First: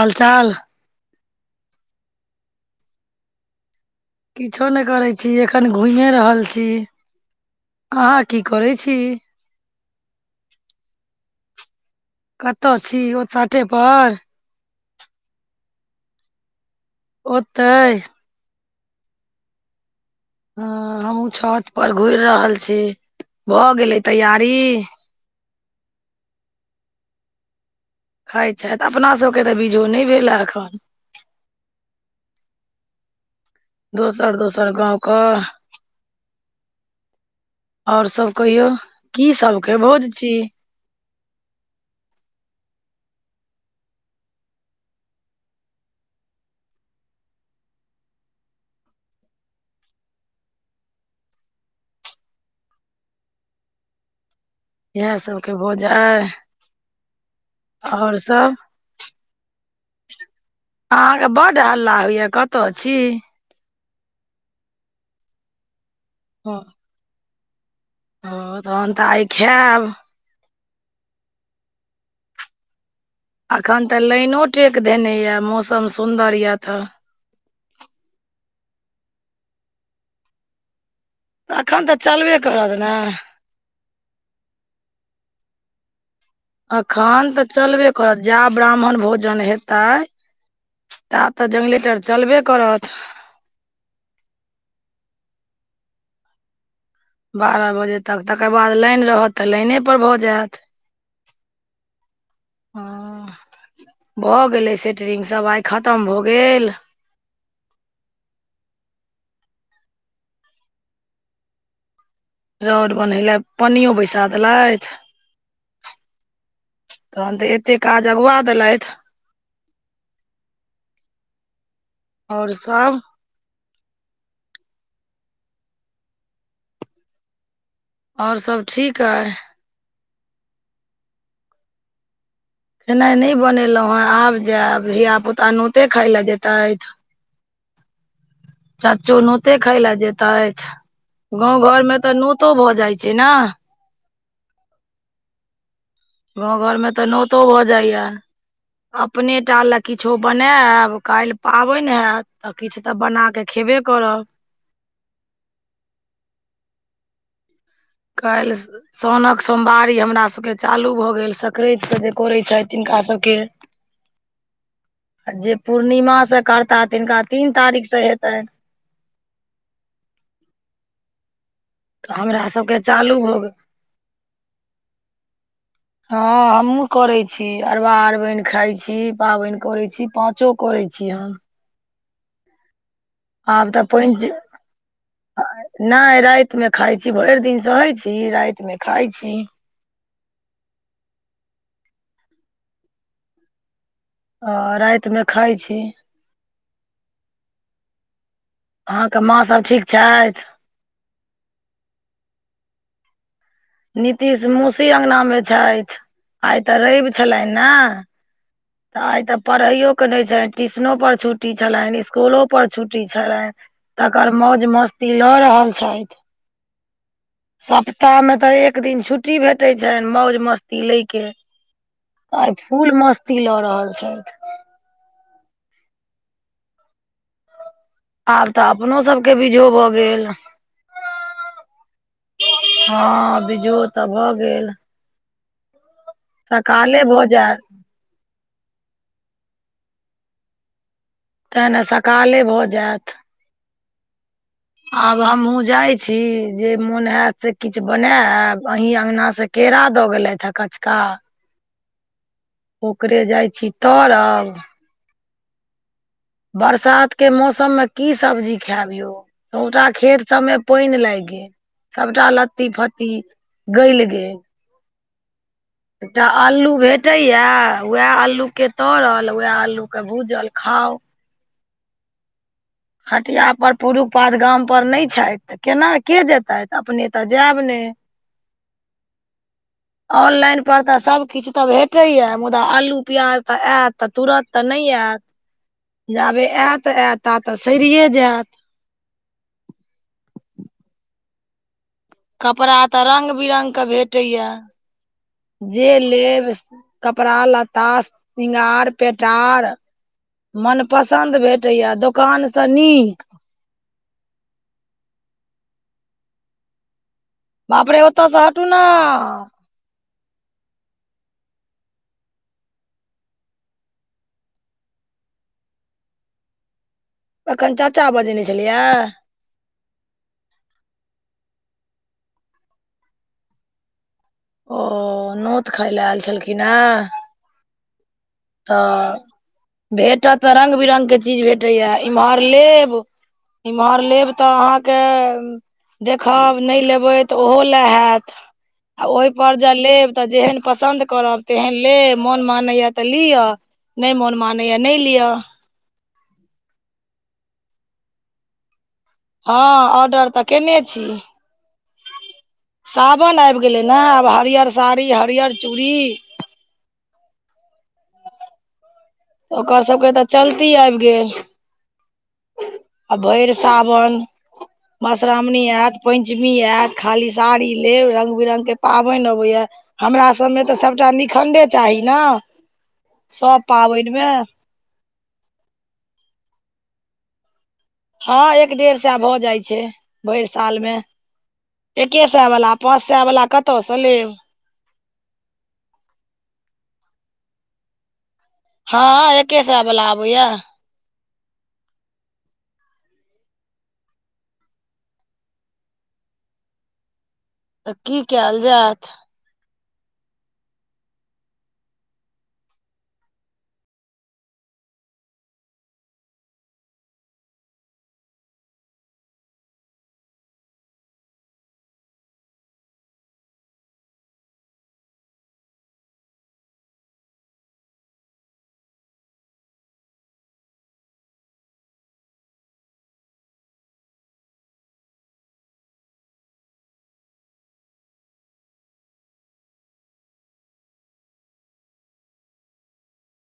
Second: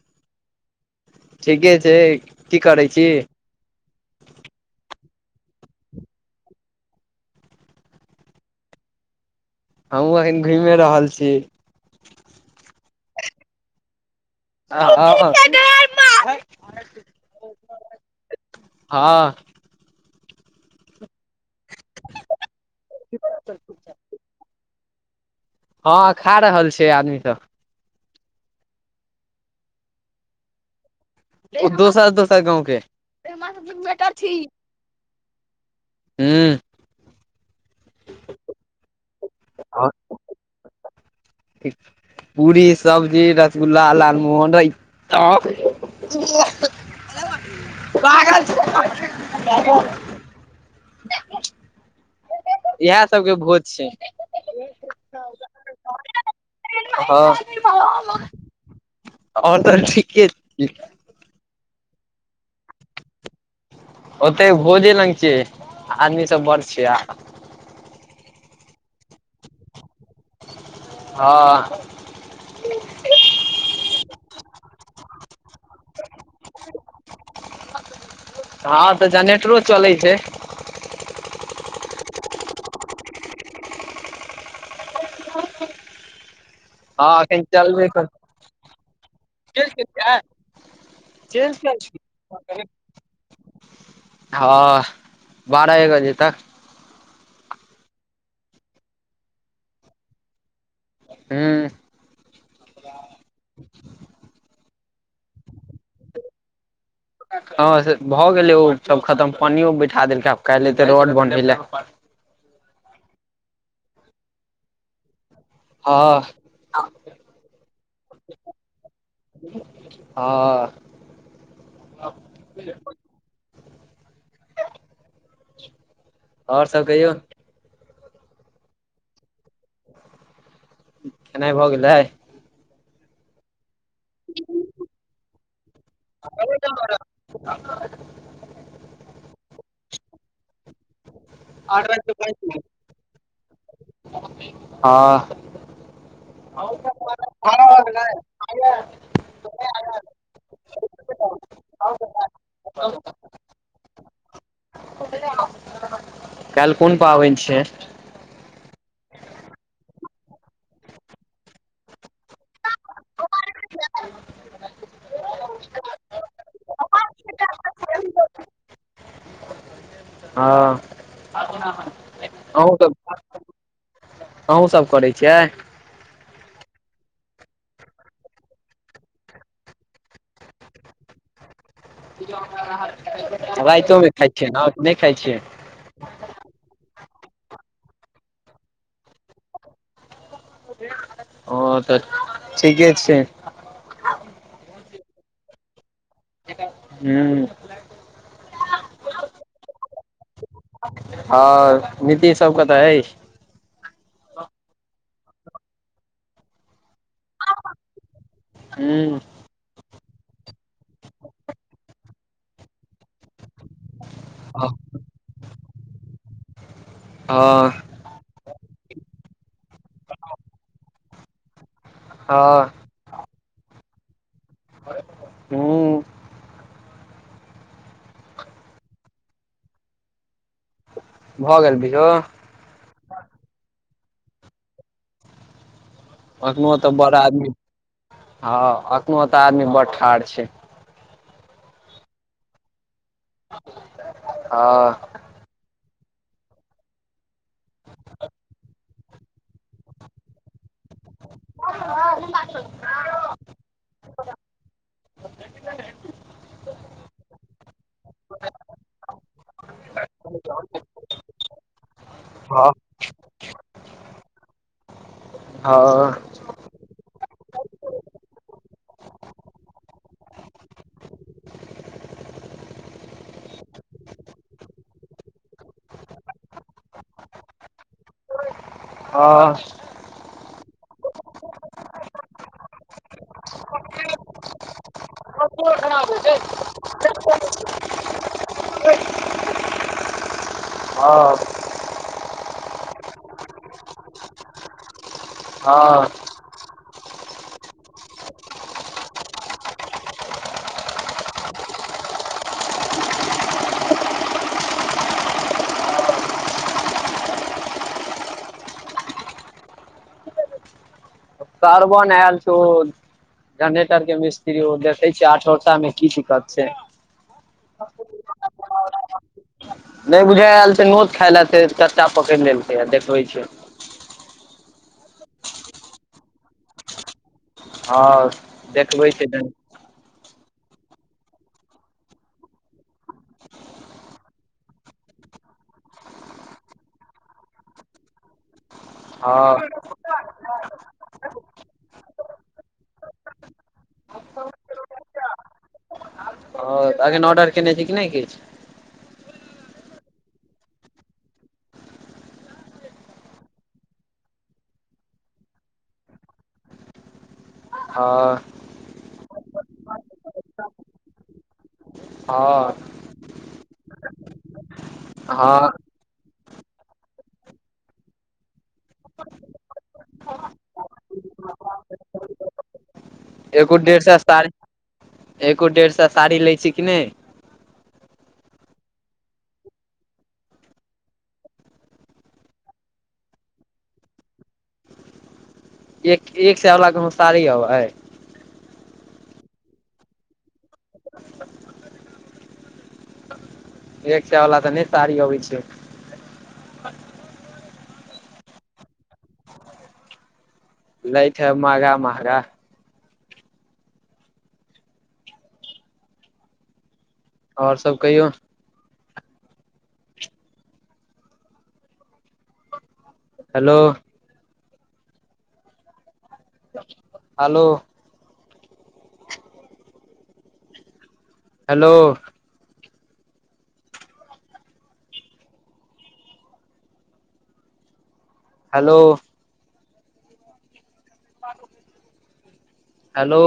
हलचाल ठीके छै की करै छी? किछो नइ करै छी एखन घुइमे रहल छी। अहाँ की करै छी? हमहुँ अहैन घुइमे रहल छी। कत छी? ओ चाटे पर [unintelligible] ओतैय? हँ। हं- हमूँ छत पर घुइर रहल छी भ गेले तैयारी? हँ खा रहल छैय आदमी सब खायत छैथ, अपना सबके तऽ बीझो न शइ भेलय अखन ओ दोसर- दोसर गाँवके [unintelligible] दोसर दोसर गाँवक हूं और सभ कहियौ की सबके भोज छी। [unintelligible] पूरी सब्जी रसगुल्ला लालमोहन रैय ता। [unintelligible] इहा सबके भोज छैय। इएह सबके भोज आय। हँ और तऽ ठीके छी। अहाँके बड्ड हल्ला होइय कतऽ छी। ओतय भोजे लंग छियै आदमी सब बड़ छिया। ओ तहन तऽ आइ खाएब। ह अखन तऽ लाइनो टेक धेनेया मौसम सुन्दर यऽ तऽ। हँ तऽ जनेट्रो चलैय छैय। अखैन तऽ चलबे करत नऽ। हँ अखन एखन तऽ चलबे करत जा ब्राह्मण भोजन हेतैय। कर ता तऽ जंगलेटर चलबे करत। हँ बारह एक बजे तक। बारह बजे तक तकर बाद लाइन रहत तऽ लाइनेपर भऽ जाएत। हुँ हँ भऽ गेलैय से ट्रिंग सब आइ खतम भऽ गेल। हँ से भऽ गेलै ओ सब खतम पन्नियो बैठा देलकै आब कैल्ह एतैय रौड बंधैय लऽ। रौड बन्हैे लऽ पन्नियो बैसा देलथि। हँ हँ तहन तऽ एत्ते काज अगुआ देलथि। ह आओर सब। आओर सब कहियौ। आओर सब ठीक अइ। खेनाइ भऽ गेलैय। खेनाइ नहि बनेलहुँ हेँ आब जाएब, धियापुता नोते खाय लए जेतैथ। चच्चो नोते खााय लऽ जेतैथ, गाँंव घर हँ में तऽ नोतो भऽ जाइ छैय नह। हँ गाँव घरमे तऽ नोतो भऽ जाइ यऽ। अपने टा लए किछो बनाएब काल्हि पाबनि हेएत त किछु तऽ बना के खेबे करब। कैल्ह कोन पाबनि छैय। काल्हि शौनक सोमवारी हमरा सबके चालू भऽ गेल सक्रैत सँ जे करै छैथ तिनका सभके। जे पूर्णिमा सँ करता तिनका तीन तारीख से हेतनि। हँ तऽ हमरा सबके अहूँसभ, चालू भऽ गेल अहूँ सभ करैय छियै। हँ हमहुँ कऽरैय छी अरबा अरबाइन खाइ छी पाबनि कऽरैय छी पा चो कऽ रैय छी अहाँ। आब रैतोमे खाइ छियै नऽ कि नहि खाइ छियै। नई राइत में खाय छी भरि दिन सऽहै छी राइत मे खाय छी। ओ तऽ ठीके छै। आ राति मे खाय छी। हुं। अहाँके माँ सभ ठीक छथि। आ नीतीश सब कतऽ अछि। नीतीश मौसी अंगना मे छथि, आइ ते रवि छलनि ने। तऽ हूँ आइ तऽ पढ़ैयो के नहि छलनि, ट्यूशनो पर छुट्टी छलनि, इसकुलो पर छुट्टी छलनि। तकर मौज मस्ती लऽ रहल छथि। हँ सप् सप्ताह मे तऽ एक दिन छुट्टी भेटैत छनि मौज मस्ती लय के। आइ हँ फुल मस्ती लऽ रहल छथि। हुं। आब तऽ अपनो सभके बीझो भऽ गेल। भऽ गेल बिझो। हँ बीझो तऽ भऽ गेल। एखनो तऽ सकाले बड़ भऽ आदमी जायत हँ एखनो तऽ आदमी बड़ ठाढ़ छै। ते ने सकाले भऽ जायत। हँ। आब हमहुँ जाय छी, जे मोन हयत से किछ बनायब, अहीं अंगना से केरा दऽ गेलथि हे कचका आ [unintelligible] ओकरे जाइ छी तरब बरसात के मौसम मे की सब्जी खायब यौ। सबटा खेत सबमे पानि लागि गेल सबटा लत्ती हँ फत्ती गलि गेल। हँ। एकटा अल्लू भेटैये, वैह अल्लू के तरल वैह अल्लू के भूजल खाउ। हटिया पर पुरुष पात गाम पर नहि छथि। तऽ केना के जेतैत तऽ अपने तऽ जायब नै। हँ। ऑनलाइन पर तऽ सभकिछु तब भेटैये मुदा आलू प्याज तऽ एयत तऽ तुरत तऽ नहि आयत, जाबे एत एत तऽ सड़िये जायत। हँ [unintelligible] कपड़ा तऽ रंग बिरंग के भेटैये, जे हँ लेब कपड़ा लत्ता सिंगार पेटार मन पसन्द भेटैये दोकान सँ नीक। बाप रे ओतऽ स हटू ने। सरवन आयल छौ। जनेटर के मिस्त्री ओ देखै छै आठो में की दिक्कत छै। अखैन चाचा बजेने छलैये। नहि बुझाय आयल छलैये नोत खाय ले ते चच्चा पकड़ि लेलकै आ देखै छियै। ओ नोत खाय ले आयव छलखिन हे। हँ। देखबै तऽ छै भेटत तऽ रंग बिरंगके चीज भेटैये इमहर लेब इम्हर लेब तऽ अहाँके देखब नहि लेबै तऽ ओहो ले हैत। आ ओयपर हँ जे लेब तऽ जेहन पसन्द करब तेहन लेब मोन मानैए तऽ लिअ नैय मोन मानय नैय लिअ। हँ अखन ऑर्डर केने छी कि नैय किछ। हँ ऑर्डर तऽ केने छी। सावन आइब गेलै न आब हरिअर साड़ी हरिअर चूड़ी हँ ओकर सबके तऽ चलती आइब गेल। हँ आ भैर सावन मश्रावणी हँ ऐत, पञ्चमी ऐत, खाली साड़ी लेब रंग बिररंग के पाबैन अबैए। हमरा सभमे तऽ सभटा निखण्डे चाही ने सभ एगो डेढ़ पाबनि सए मे साड़ी, एगो डेढ़ सए साड़ी लै छै, कि नैय। हँ एक डेढ़ सए भऽ जाइ छै, भैर साल मे एक्के सए बला पाँच सएवला कतऽसँ लेब एक- एक सएवला कुनु साड़ी अबै है! हँ एक्के सए बला आबैया एक सए वला तऽ नैय सारी अबै छै। तऽ की कैल जैत लैत हैब महगा- महगा ओर सब कहियौ। Hello hello hello hello hello